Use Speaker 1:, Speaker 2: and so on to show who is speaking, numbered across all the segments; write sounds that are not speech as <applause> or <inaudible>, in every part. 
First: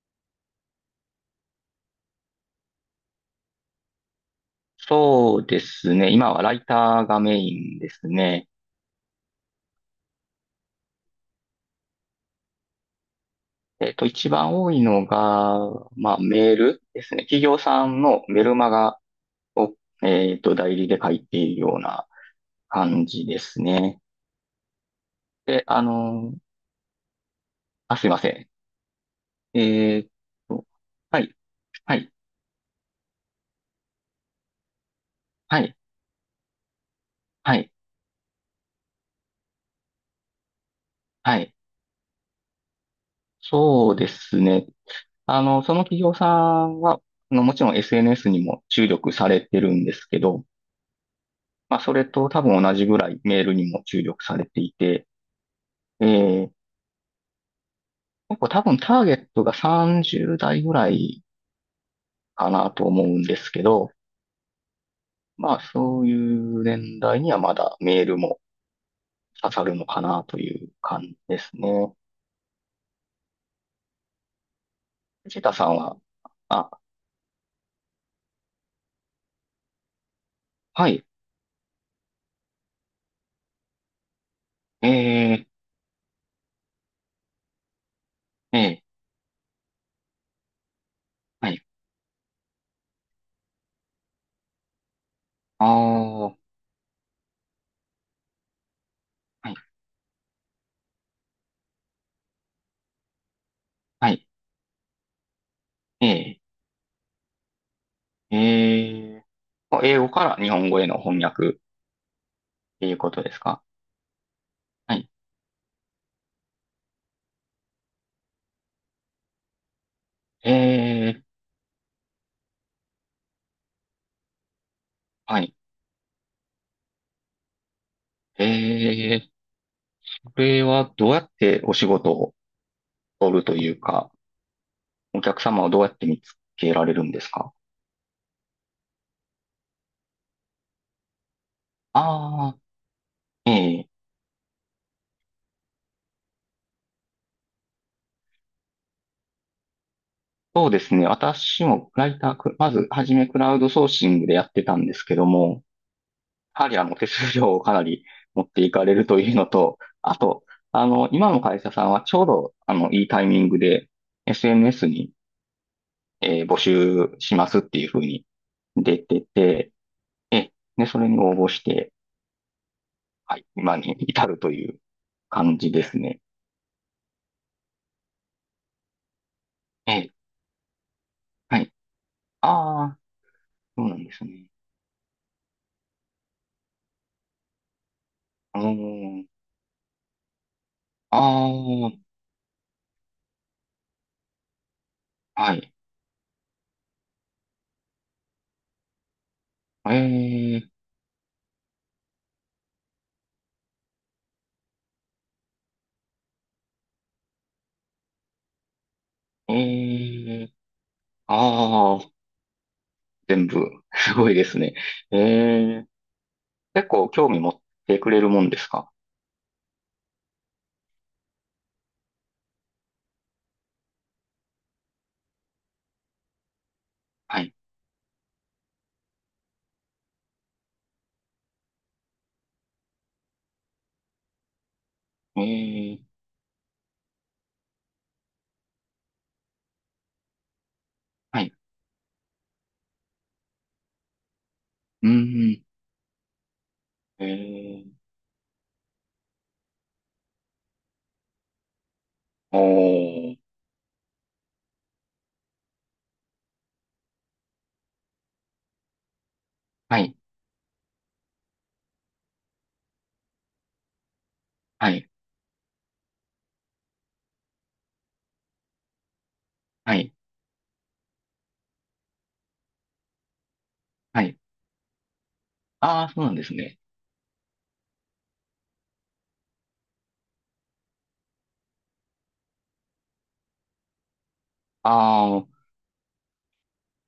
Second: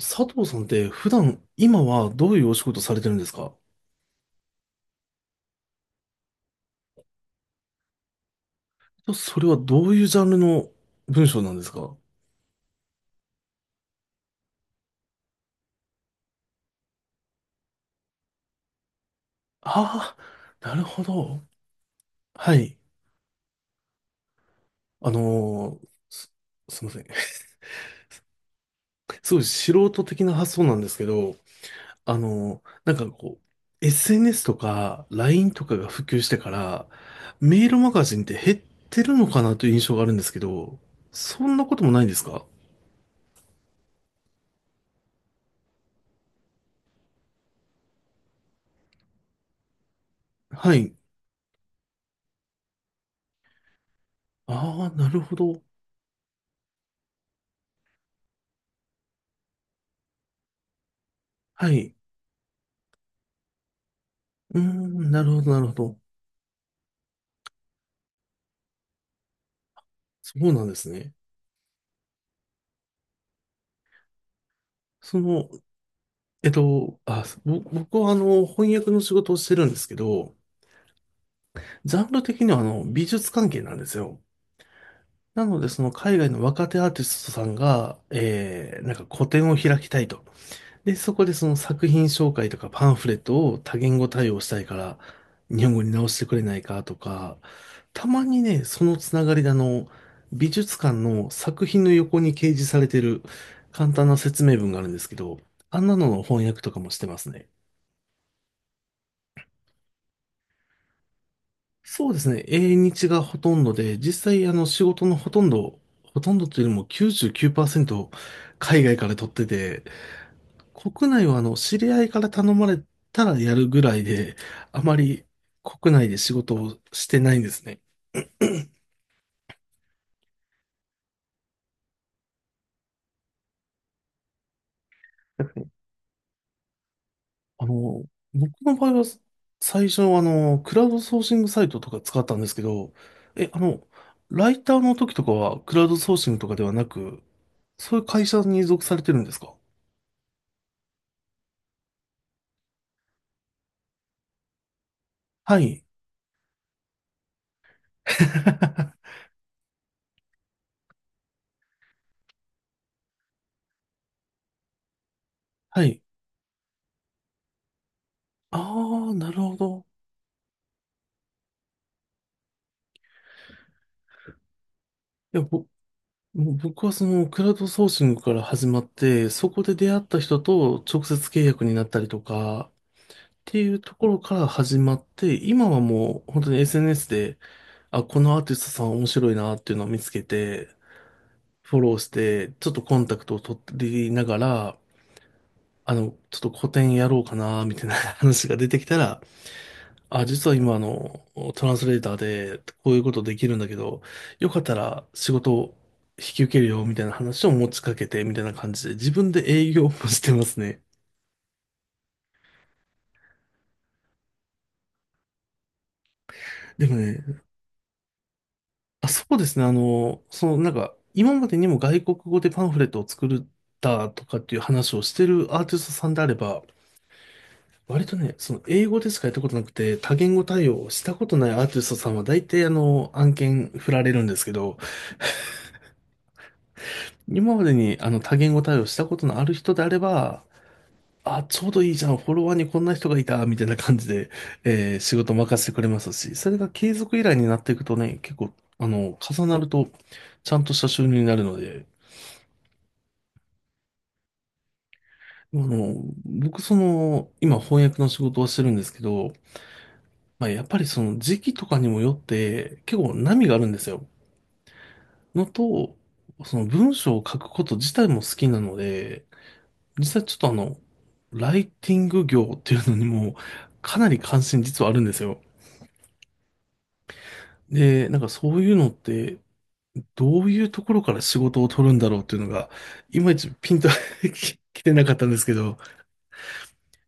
Speaker 1: 佐藤さんって普段、今はどういうお仕事されてるんですか？
Speaker 2: そうですね。今はライターがメインですね。
Speaker 1: それはどういうジャンルの文章なんですか？
Speaker 2: 一番多いのが、まあ、メールですね。企業さんのメルマガを、
Speaker 1: ああー、な
Speaker 2: 代
Speaker 1: る
Speaker 2: 理で
Speaker 1: ほ
Speaker 2: 書いて
Speaker 1: ど。
Speaker 2: いるような
Speaker 1: はい。
Speaker 2: 感じですね。
Speaker 1: あ
Speaker 2: で、
Speaker 1: のーす、すいません。<laughs>
Speaker 2: あ、すいません。
Speaker 1: すごい素
Speaker 2: え
Speaker 1: 人
Speaker 2: っ
Speaker 1: 的な発想
Speaker 2: と、
Speaker 1: なんですけ
Speaker 2: はい、
Speaker 1: ど、
Speaker 2: はい、
Speaker 1: なんかこう、SNS とか LINE
Speaker 2: は
Speaker 1: とか
Speaker 2: い、
Speaker 1: が普及してから、
Speaker 2: は
Speaker 1: メー
Speaker 2: い、
Speaker 1: ルマガジンって減ってるのかなという印象があるんですけど、
Speaker 2: は
Speaker 1: そ
Speaker 2: い。
Speaker 1: んなこともないんですか？
Speaker 2: そうですね。その企業さんは、もちろん SNS にも注力されてるんですけど、
Speaker 1: はい。
Speaker 2: まあ、それと多分同じぐらいメールにも注力されてい
Speaker 1: ああ、
Speaker 2: て、
Speaker 1: なるほど。
Speaker 2: えー、結構多分ターゲットが30代ぐらい
Speaker 1: はい。
Speaker 2: かなと思うんですけど、
Speaker 1: うーん、なるほど、
Speaker 2: ま
Speaker 1: な
Speaker 2: あ、
Speaker 1: るほど。
Speaker 2: そういう年代にはまだメールも刺さるのかな
Speaker 1: そ
Speaker 2: と
Speaker 1: うな
Speaker 2: い
Speaker 1: ん
Speaker 2: う
Speaker 1: です
Speaker 2: 感
Speaker 1: ね。
Speaker 2: じですね。
Speaker 1: そ
Speaker 2: 藤
Speaker 1: の、
Speaker 2: 田さんは、あ、
Speaker 1: あ、僕は翻訳の仕事をしてるんですけど、
Speaker 2: はい、
Speaker 1: ジャンル的には美術関係なんですよ。な
Speaker 2: え
Speaker 1: ので、その海外の若手アーティストさんが、
Speaker 2: ー、えー、
Speaker 1: なんか個展を開きたいと。で、そこでそ
Speaker 2: は
Speaker 1: の
Speaker 2: い、
Speaker 1: 作品紹介とかパンフレットを多言語対応したいから、
Speaker 2: あ
Speaker 1: 日本語に直
Speaker 2: あ
Speaker 1: してく
Speaker 2: は
Speaker 1: れないかとか、たまにね、そのつながりで
Speaker 2: い、
Speaker 1: 美術館の作品の横に掲示されてる簡単
Speaker 2: は
Speaker 1: な
Speaker 2: い、
Speaker 1: 説明文があるんですけど、あんなのの
Speaker 2: え
Speaker 1: 翻訳とかもしてますね。
Speaker 2: ー、え英語から日本語への翻訳っ
Speaker 1: そうですね。英
Speaker 2: ていう
Speaker 1: 日
Speaker 2: こ
Speaker 1: が
Speaker 2: とで
Speaker 1: ほ
Speaker 2: す
Speaker 1: と
Speaker 2: か？
Speaker 1: んどで、実際仕
Speaker 2: は
Speaker 1: 事
Speaker 2: い、
Speaker 1: のほとんど、ほとんどというよりも99%海外から取ってて、
Speaker 2: え
Speaker 1: 国
Speaker 2: ー、
Speaker 1: 内は知り合いから頼まれたらやるぐらいで、あまり
Speaker 2: はい、
Speaker 1: 国内で仕事をしてないんですね。
Speaker 2: えー、これはどうやってお仕事を取るというか、お客様をどうやって見つけられるんですか？
Speaker 1: あの、僕の場合は最初はクラウドソーシングサイトとか使ったんです
Speaker 2: あ
Speaker 1: け
Speaker 2: あ
Speaker 1: ど、え、
Speaker 2: え
Speaker 1: あの、
Speaker 2: え、
Speaker 1: ライターの時とかはクラウドソーシングとかではなく、そういう会社に属されてるんですか？
Speaker 2: そうですね。私もライター、くまずはじめクラウドソーシングでやってたんですけど
Speaker 1: は
Speaker 2: も、
Speaker 1: い。
Speaker 2: やはり手数料をかなり持っていかれる
Speaker 1: <laughs>
Speaker 2: というのと、あと、今の会社さんはちょうどいいタイミングで SNS に、
Speaker 1: はい。
Speaker 2: 募集しますっていうふうに出
Speaker 1: ああ、
Speaker 2: て
Speaker 1: なるほ
Speaker 2: て、
Speaker 1: ど。
Speaker 2: え、で、それに応募して、はい、今に至るという
Speaker 1: いや、
Speaker 2: 感
Speaker 1: ぼ
Speaker 2: じですね。
Speaker 1: もう僕はそのクラウドソーシングから始まって、そこで出
Speaker 2: え
Speaker 1: 会っ
Speaker 2: え、
Speaker 1: た人と直接契
Speaker 2: は
Speaker 1: 約
Speaker 2: い。
Speaker 1: になったりとか、っ
Speaker 2: ああ、
Speaker 1: ていう
Speaker 2: そう
Speaker 1: と
Speaker 2: なん
Speaker 1: こ
Speaker 2: で
Speaker 1: ろ
Speaker 2: す
Speaker 1: か
Speaker 2: ね。
Speaker 1: ら始まって、今はもう本当に SNS で、あ、このアーティ
Speaker 2: あ
Speaker 1: ストさん面
Speaker 2: の
Speaker 1: 白いなっていうのを見つけて、
Speaker 2: ああ、
Speaker 1: フォローして、ちょっとコンタクトを取りながら、
Speaker 2: はい。
Speaker 1: ちょっと個展やろうかな、みたいな話が出てきたら、
Speaker 2: え
Speaker 1: あ、実は
Speaker 2: え、
Speaker 1: 今、トランスレーターで、こういうことできるんだけど、よかったら仕事を引き受けるよ、みたいな話を持ちかけて、みたいな感じで、自分で営業もしてま
Speaker 2: ええ、
Speaker 1: すね。
Speaker 2: ああ、全部、すごいですね。ええ、
Speaker 1: で
Speaker 2: 結
Speaker 1: も
Speaker 2: 構
Speaker 1: ね、
Speaker 2: 興味持ってくれるもんですか？
Speaker 1: あ、そうですね、その、なんか、今までにも外国語でパンフレットを作ったとかっていう話をしてるアーティストさんであれば、
Speaker 2: はい。
Speaker 1: 割とね、その英語でしかやったことなくて、多言語対応をしたことないアーティストさんは大体案件振られるんですけど、
Speaker 2: ええ、
Speaker 1: 今までに多言語対応したことのある人であれば、
Speaker 2: は
Speaker 1: あ、
Speaker 2: い。
Speaker 1: ちょうどいいじゃん、フォロワーにこんな人がいた、みたいな感じで、
Speaker 2: う
Speaker 1: 仕事任
Speaker 2: ん、
Speaker 1: せてくれますし、それが継続依
Speaker 2: え
Speaker 1: 頼になっていく
Speaker 2: え、
Speaker 1: とね、結構、重なると、ちゃんとした収入になるので、
Speaker 2: おー、
Speaker 1: あの、僕、その、今翻訳の仕事をしてるんですけど、
Speaker 2: はい、
Speaker 1: まあ、やっぱりその時期とかにもよって、結構波があるんですよ。
Speaker 2: はい、
Speaker 1: のと、その文章を書くこと自体も好きなので、
Speaker 2: は
Speaker 1: 実
Speaker 2: い、
Speaker 1: 際ちょっとライティング業っていうのにも、かなり
Speaker 2: はい。
Speaker 1: 関心実はあるんですよ。
Speaker 2: ああ、そうなんですね。
Speaker 1: で、なんかそういうのって、どういうところから仕事を取るんだろうっていうのが、いまいちピンと <laughs> 来てなかった
Speaker 2: あ
Speaker 1: んですけ
Speaker 2: あ、
Speaker 1: ど、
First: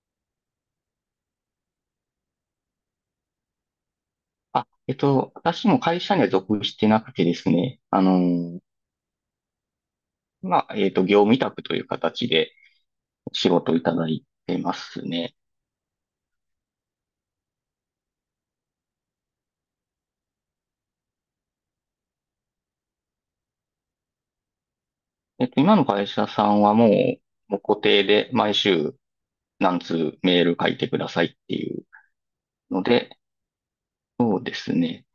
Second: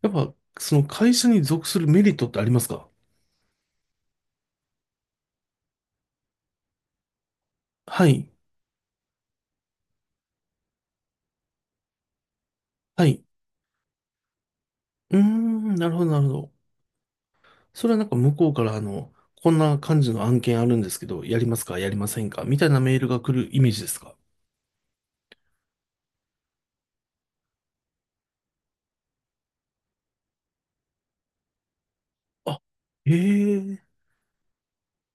Speaker 1: やっぱその会社に属するメリットってありますか？
Speaker 2: あ、私も会社には属してなくてですね、
Speaker 1: はい。
Speaker 2: まあ、業務委託という形で
Speaker 1: はい。
Speaker 2: 仕事をいただいてます
Speaker 1: うー
Speaker 2: ね。
Speaker 1: ん、なるほど、なるほど。それはなんか向こうからこんな感じの案件あるんですけど、やりますか、やりませんかみたいなメールが来るイメージですか？
Speaker 2: 今の会社さんはもう、もう固定で毎週何通メール書いてくださいっていうので、
Speaker 1: あ、ええ
Speaker 2: そうですね。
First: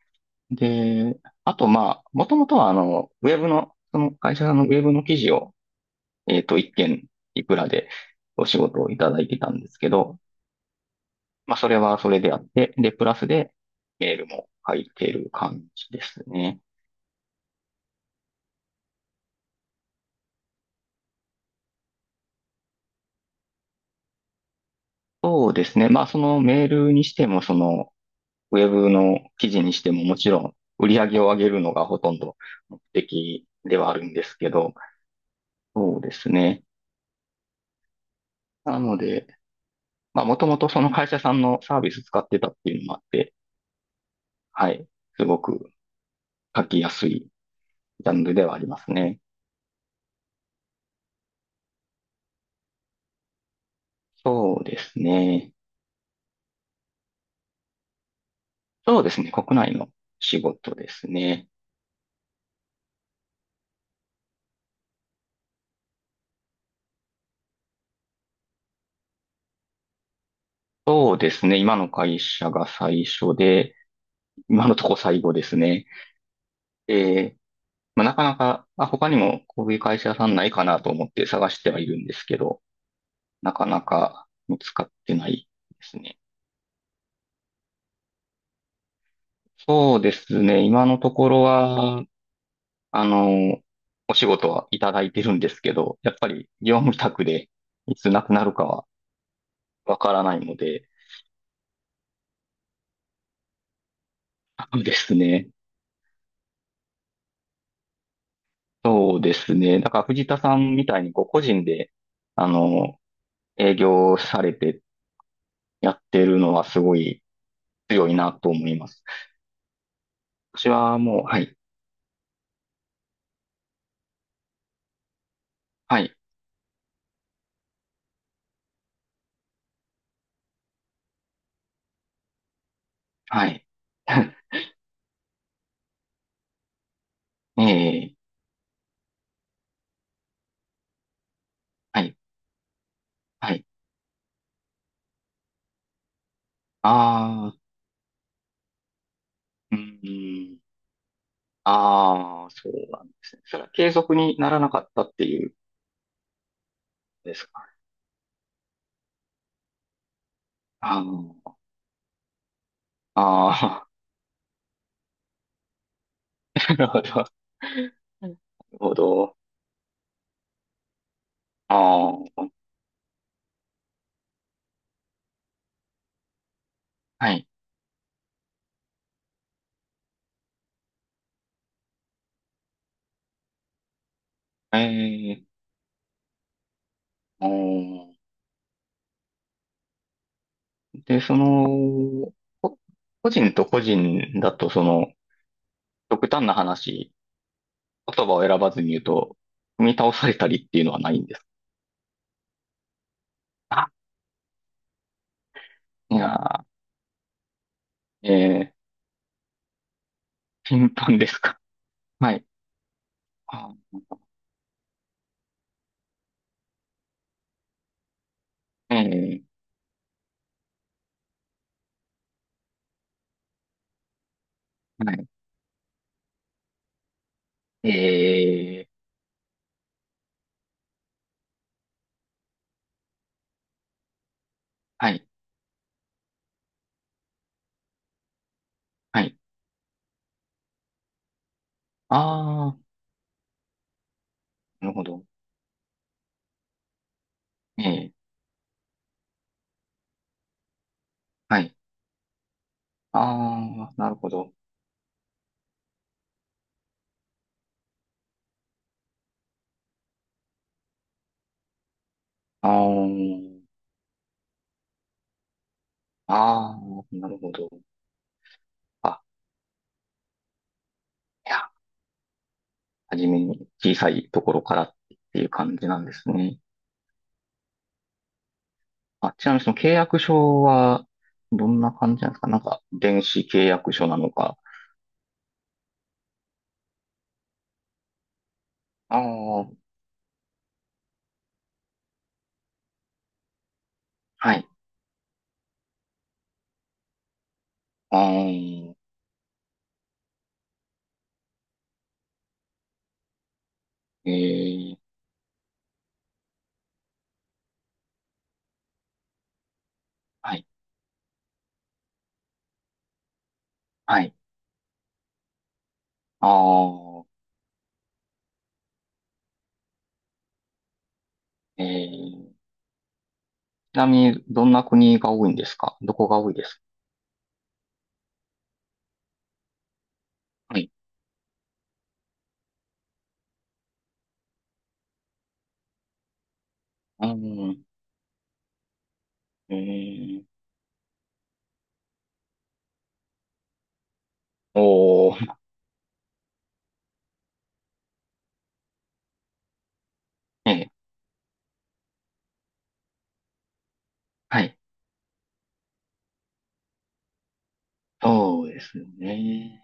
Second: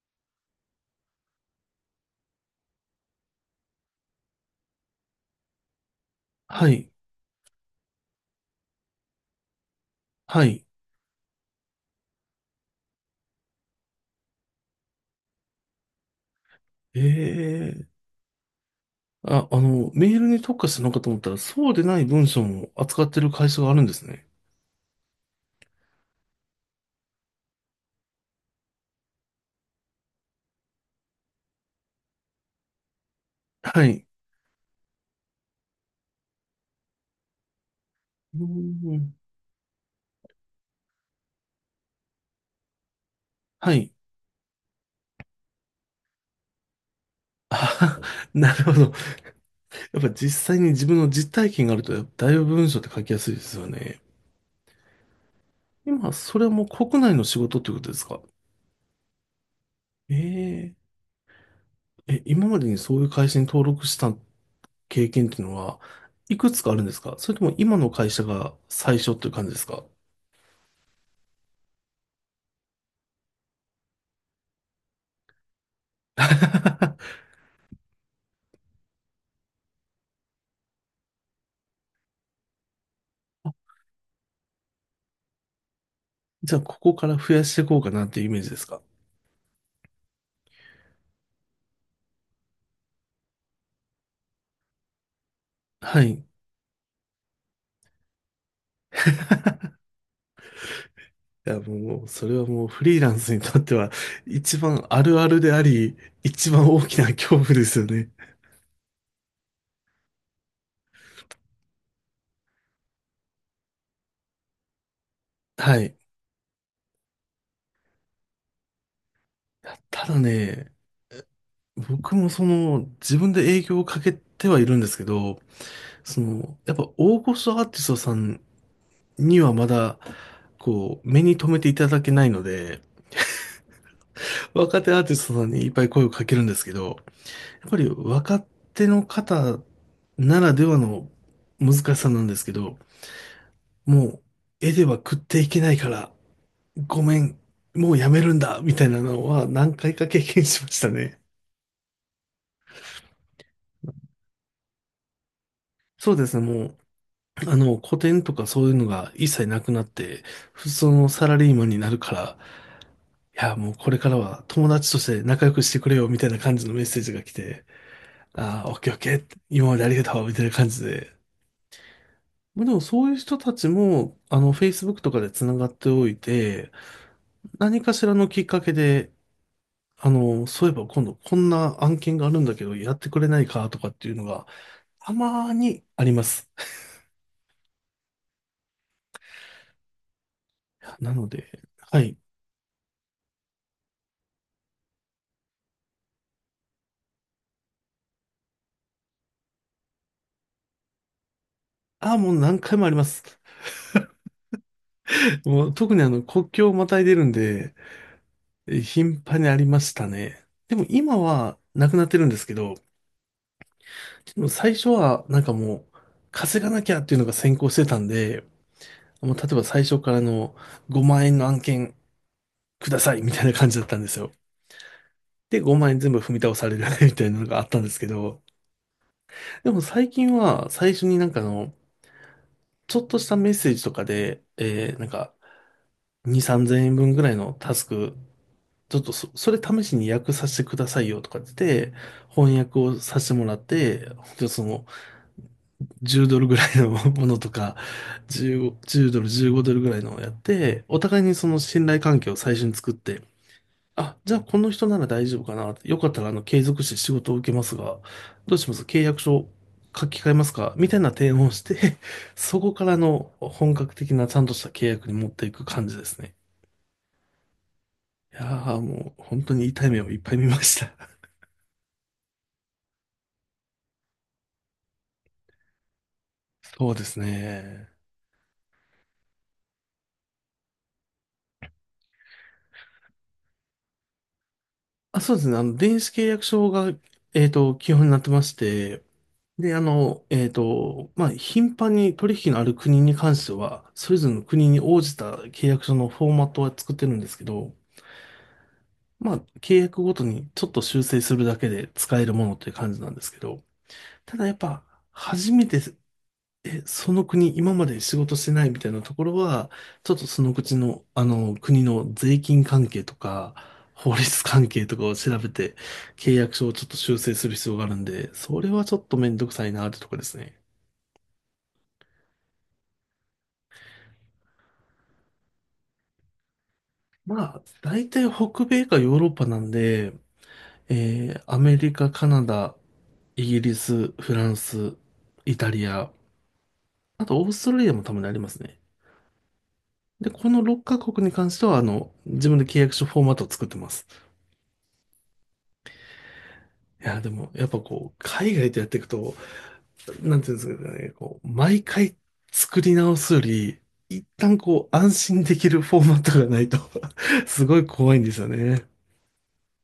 Speaker 2: で、あと、まあ、もともとは、あの、ウェブの、その会社さんのウェブの記事を、
Speaker 1: は
Speaker 2: 一
Speaker 1: い。
Speaker 2: 件いくらでお仕事をいただいてたんですけど、
Speaker 1: はい。
Speaker 2: まあ、それはそれであって、で、プラスで、メールも入ってる感じですね。
Speaker 1: ええ。あ、メールに特化するのかと思ったら、そうでない文章も扱ってる会社があるんですね。
Speaker 2: そうですね。まあ、そのメールにしても、その、ウェブの記事にしても、もちろん、売り上げを上げるのがほとんど目的で
Speaker 1: は
Speaker 2: はある
Speaker 1: い。
Speaker 2: んですけど、そうですね。
Speaker 1: うー
Speaker 2: なの
Speaker 1: ん。
Speaker 2: で、まあ、もともとその会社さんのサービス使ってたっていうのもあって、
Speaker 1: はい。
Speaker 2: はい、すごく書きやすい
Speaker 1: あ、
Speaker 2: ジャン
Speaker 1: <laughs>
Speaker 2: ルで
Speaker 1: な
Speaker 2: はあ
Speaker 1: る
Speaker 2: り
Speaker 1: ほ
Speaker 2: ます
Speaker 1: ど。
Speaker 2: ね。
Speaker 1: やっぱ実際に自分の実体験があると、だいぶ文章って書きやすいですよね。
Speaker 2: そうですね。
Speaker 1: 今、それはもう国内の仕事ってことですか？
Speaker 2: そうですね。国内の仕
Speaker 1: え
Speaker 2: 事
Speaker 1: え。
Speaker 2: ですね。
Speaker 1: 今までにそういう会社に登録した経験っていうのは、いくつかあるんですか？それとも今の会社が最初っていう感じですか？
Speaker 2: そうですね。今の会社が最初で、今のとこ最後ですね。
Speaker 1: <laughs>
Speaker 2: えまあ、なかなか、あ、他にもこういう会社さんないかなと思って探してはいるんですけど、なかなか見つかってないですね。
Speaker 1: じゃあ、ここから増やしていこうかなっていうイメージですか？
Speaker 2: そうですね。今のところは、あの、お仕事はいただいてるんですけど、
Speaker 1: はい。
Speaker 2: やっ
Speaker 1: い
Speaker 2: ぱり業務委託でいつなくなるかはわからないので、
Speaker 1: や、もう、それはもうフリーランスにとっては一
Speaker 2: そう
Speaker 1: 番
Speaker 2: で
Speaker 1: あ
Speaker 2: す
Speaker 1: るある
Speaker 2: ね。
Speaker 1: であり、一番大きな恐怖ですよね。
Speaker 2: そうですね。だから藤田さんみたいにこう個人で、あの、営業されて
Speaker 1: はい。
Speaker 2: や
Speaker 1: い
Speaker 2: ってるのはすごい強いなと思います。
Speaker 1: やただ
Speaker 2: 私
Speaker 1: ね、
Speaker 2: はもう、はい、
Speaker 1: 僕もその、自分で営業をかけてはいるんですけど、
Speaker 2: はい、
Speaker 1: その、やっぱ大御所アーティストさんにはまだ、こう、目に留めていただけないので、
Speaker 2: はい。<laughs>
Speaker 1: 若手アーティストさんにいっぱい声をかけるんですけど、や
Speaker 2: え
Speaker 1: っぱり
Speaker 2: え、
Speaker 1: 若手の方ならではの難し
Speaker 2: は
Speaker 1: さ
Speaker 2: い、
Speaker 1: なんですけど、
Speaker 2: はい。
Speaker 1: もう絵では食っていけないから、ごめん、
Speaker 2: ああ、
Speaker 1: もうやめるんだ、みたいなのは何
Speaker 2: う
Speaker 1: 回か経験
Speaker 2: ん、
Speaker 1: しましたね。
Speaker 2: ああ、そうなんですね。それは継続にならなかったっていうん
Speaker 1: そうですね、もう、
Speaker 2: ですか？
Speaker 1: 古典とかそういうのが一切なくなって、普通
Speaker 2: あ
Speaker 1: のサ
Speaker 2: の、
Speaker 1: ラリーマンになるから、いや、もう
Speaker 2: あ
Speaker 1: これからは友達として仲良くしてくれよ、みたいな
Speaker 2: あ、
Speaker 1: 感じ
Speaker 2: <laughs>
Speaker 1: のメッ
Speaker 2: なる
Speaker 1: セ
Speaker 2: ほ
Speaker 1: ージが
Speaker 2: ど。
Speaker 1: 来て、
Speaker 2: なる
Speaker 1: ああ、オッケー
Speaker 2: ほ
Speaker 1: オッケ
Speaker 2: ど。
Speaker 1: ー、今までありがとう、みたいな感じで、
Speaker 2: ああ、
Speaker 1: まあでもそういう人たちも、Facebook とかでつながっておいて、
Speaker 2: はい。
Speaker 1: 何かしらのきっかけで、そういえば今度こんな案件があるんだけど、やってくれないかとかっていうのが、
Speaker 2: え
Speaker 1: た
Speaker 2: え、
Speaker 1: まーにあります。
Speaker 2: おー
Speaker 1: な
Speaker 2: で、
Speaker 1: の
Speaker 2: そ
Speaker 1: で、はい。
Speaker 2: の、こ個人と個人だと、その、極端な話、言葉を選ばずに言うと、踏み倒されたりっていうのはないんですか？
Speaker 1: ああ、もう何回もあります。
Speaker 2: あ、
Speaker 1: もう特に
Speaker 2: い
Speaker 1: 国
Speaker 2: や
Speaker 1: 境をまたいでるんで、
Speaker 2: ー、
Speaker 1: 頻繁にありましたね。でも
Speaker 2: 頻
Speaker 1: 今
Speaker 2: 繁です
Speaker 1: は
Speaker 2: か？
Speaker 1: なくなってるん
Speaker 2: は
Speaker 1: で
Speaker 2: い。
Speaker 1: すけど、
Speaker 2: あ、
Speaker 1: でも最初はなんかもう、稼がなきゃっていうのが先行してたんで、
Speaker 2: え
Speaker 1: もう例
Speaker 2: ー、
Speaker 1: えば最初からの5万円の案件くださいみたいな感じだったんですよ。
Speaker 2: はい。
Speaker 1: で、5万円全部踏み倒される <laughs> みたいなのがあったんで
Speaker 2: え
Speaker 1: すけど、
Speaker 2: ー、
Speaker 1: でも最近は最初になんかちょっとしたメッセージとかで、なん
Speaker 2: はい、
Speaker 1: か2、3000円分ぐらいのタスク、ちょっと
Speaker 2: は
Speaker 1: そ、
Speaker 2: い。
Speaker 1: それ試しに訳させてくださいよとかって言って、翻
Speaker 2: あ
Speaker 1: 訳をさせてもらって、本当にそ
Speaker 2: ー、
Speaker 1: の、
Speaker 2: なるほど。
Speaker 1: 10ドルぐらいの <laughs> ものとか、
Speaker 2: えー、
Speaker 1: 15、10ドル、15ドルぐらいのをやって、お互いにその
Speaker 2: はい。
Speaker 1: 信頼関係を最初に作って、
Speaker 2: あー、な
Speaker 1: あ、
Speaker 2: るほ
Speaker 1: じゃあ
Speaker 2: ど。
Speaker 1: この人なら大丈夫かな。よかったら継続して仕事を受けますが、どうします？契約書書き換えますか？みたいな提案をして、<laughs> そ
Speaker 2: あ
Speaker 1: こからの
Speaker 2: ー、
Speaker 1: 本格的なちゃんとした契約に持っていく感じですね。
Speaker 2: あー、なるほど。
Speaker 1: いやーもう
Speaker 2: あ、
Speaker 1: 本当に痛い目をいっぱい見ました。
Speaker 2: いや、はじめに小さいところからっていう感じなんですね。
Speaker 1: <laughs> そうですね。
Speaker 2: あ、ちなみにその契約書は、どんな感じなんですか？なんか、電子契約書なのか。
Speaker 1: あ、そうですね。電子契約書が、基本になってまして、
Speaker 2: ああ、
Speaker 1: で、まあ、頻繁に取引のある国に関しては、それぞれの
Speaker 2: はい。
Speaker 1: 国に応じた契約書のフォーマットは作ってるんですけど、
Speaker 2: あー、
Speaker 1: まあ、契約ごとにちょっと修正するだけで使えるものっていう感じなんですけど、
Speaker 2: え
Speaker 1: ただやっぱ、
Speaker 2: ー、
Speaker 1: 初めて、その国、今まで仕事してないみたいなところは、ちょっとその
Speaker 2: はい。
Speaker 1: 口の、国の税金関係とか、法
Speaker 2: はい。
Speaker 1: 律関係とかを調べて、契
Speaker 2: あ
Speaker 1: 約書をちょっと修
Speaker 2: ー、
Speaker 1: 正する必要があるんで、それはちょっとめんどくさいなってとこですね。
Speaker 2: えー、ちなみに、どんな国が多いんですか？どこが多いですか？
Speaker 1: まあ、大体北米かヨーロッパなんで、
Speaker 2: はい。
Speaker 1: アメリカ、カナダ、イギリス、フランス、イタリア、あ
Speaker 2: うー
Speaker 1: と、オーストラ
Speaker 2: ん、
Speaker 1: リアもたまにありますね。
Speaker 2: え
Speaker 1: で、
Speaker 2: ー、
Speaker 1: この6カ国に関しては、自分で契約書フォーマットを作ってます。
Speaker 2: おー、
Speaker 1: いや、でも、やっぱこう、海外でやっていくと、なんていうんで
Speaker 2: え
Speaker 1: す
Speaker 2: ー、
Speaker 1: かね、こう、毎回作り直すより、一旦
Speaker 2: はい。
Speaker 1: こう、安心できるフォーマットがないと <laughs> すごい怖いんですよ
Speaker 2: そうで
Speaker 1: ね。
Speaker 2: すね。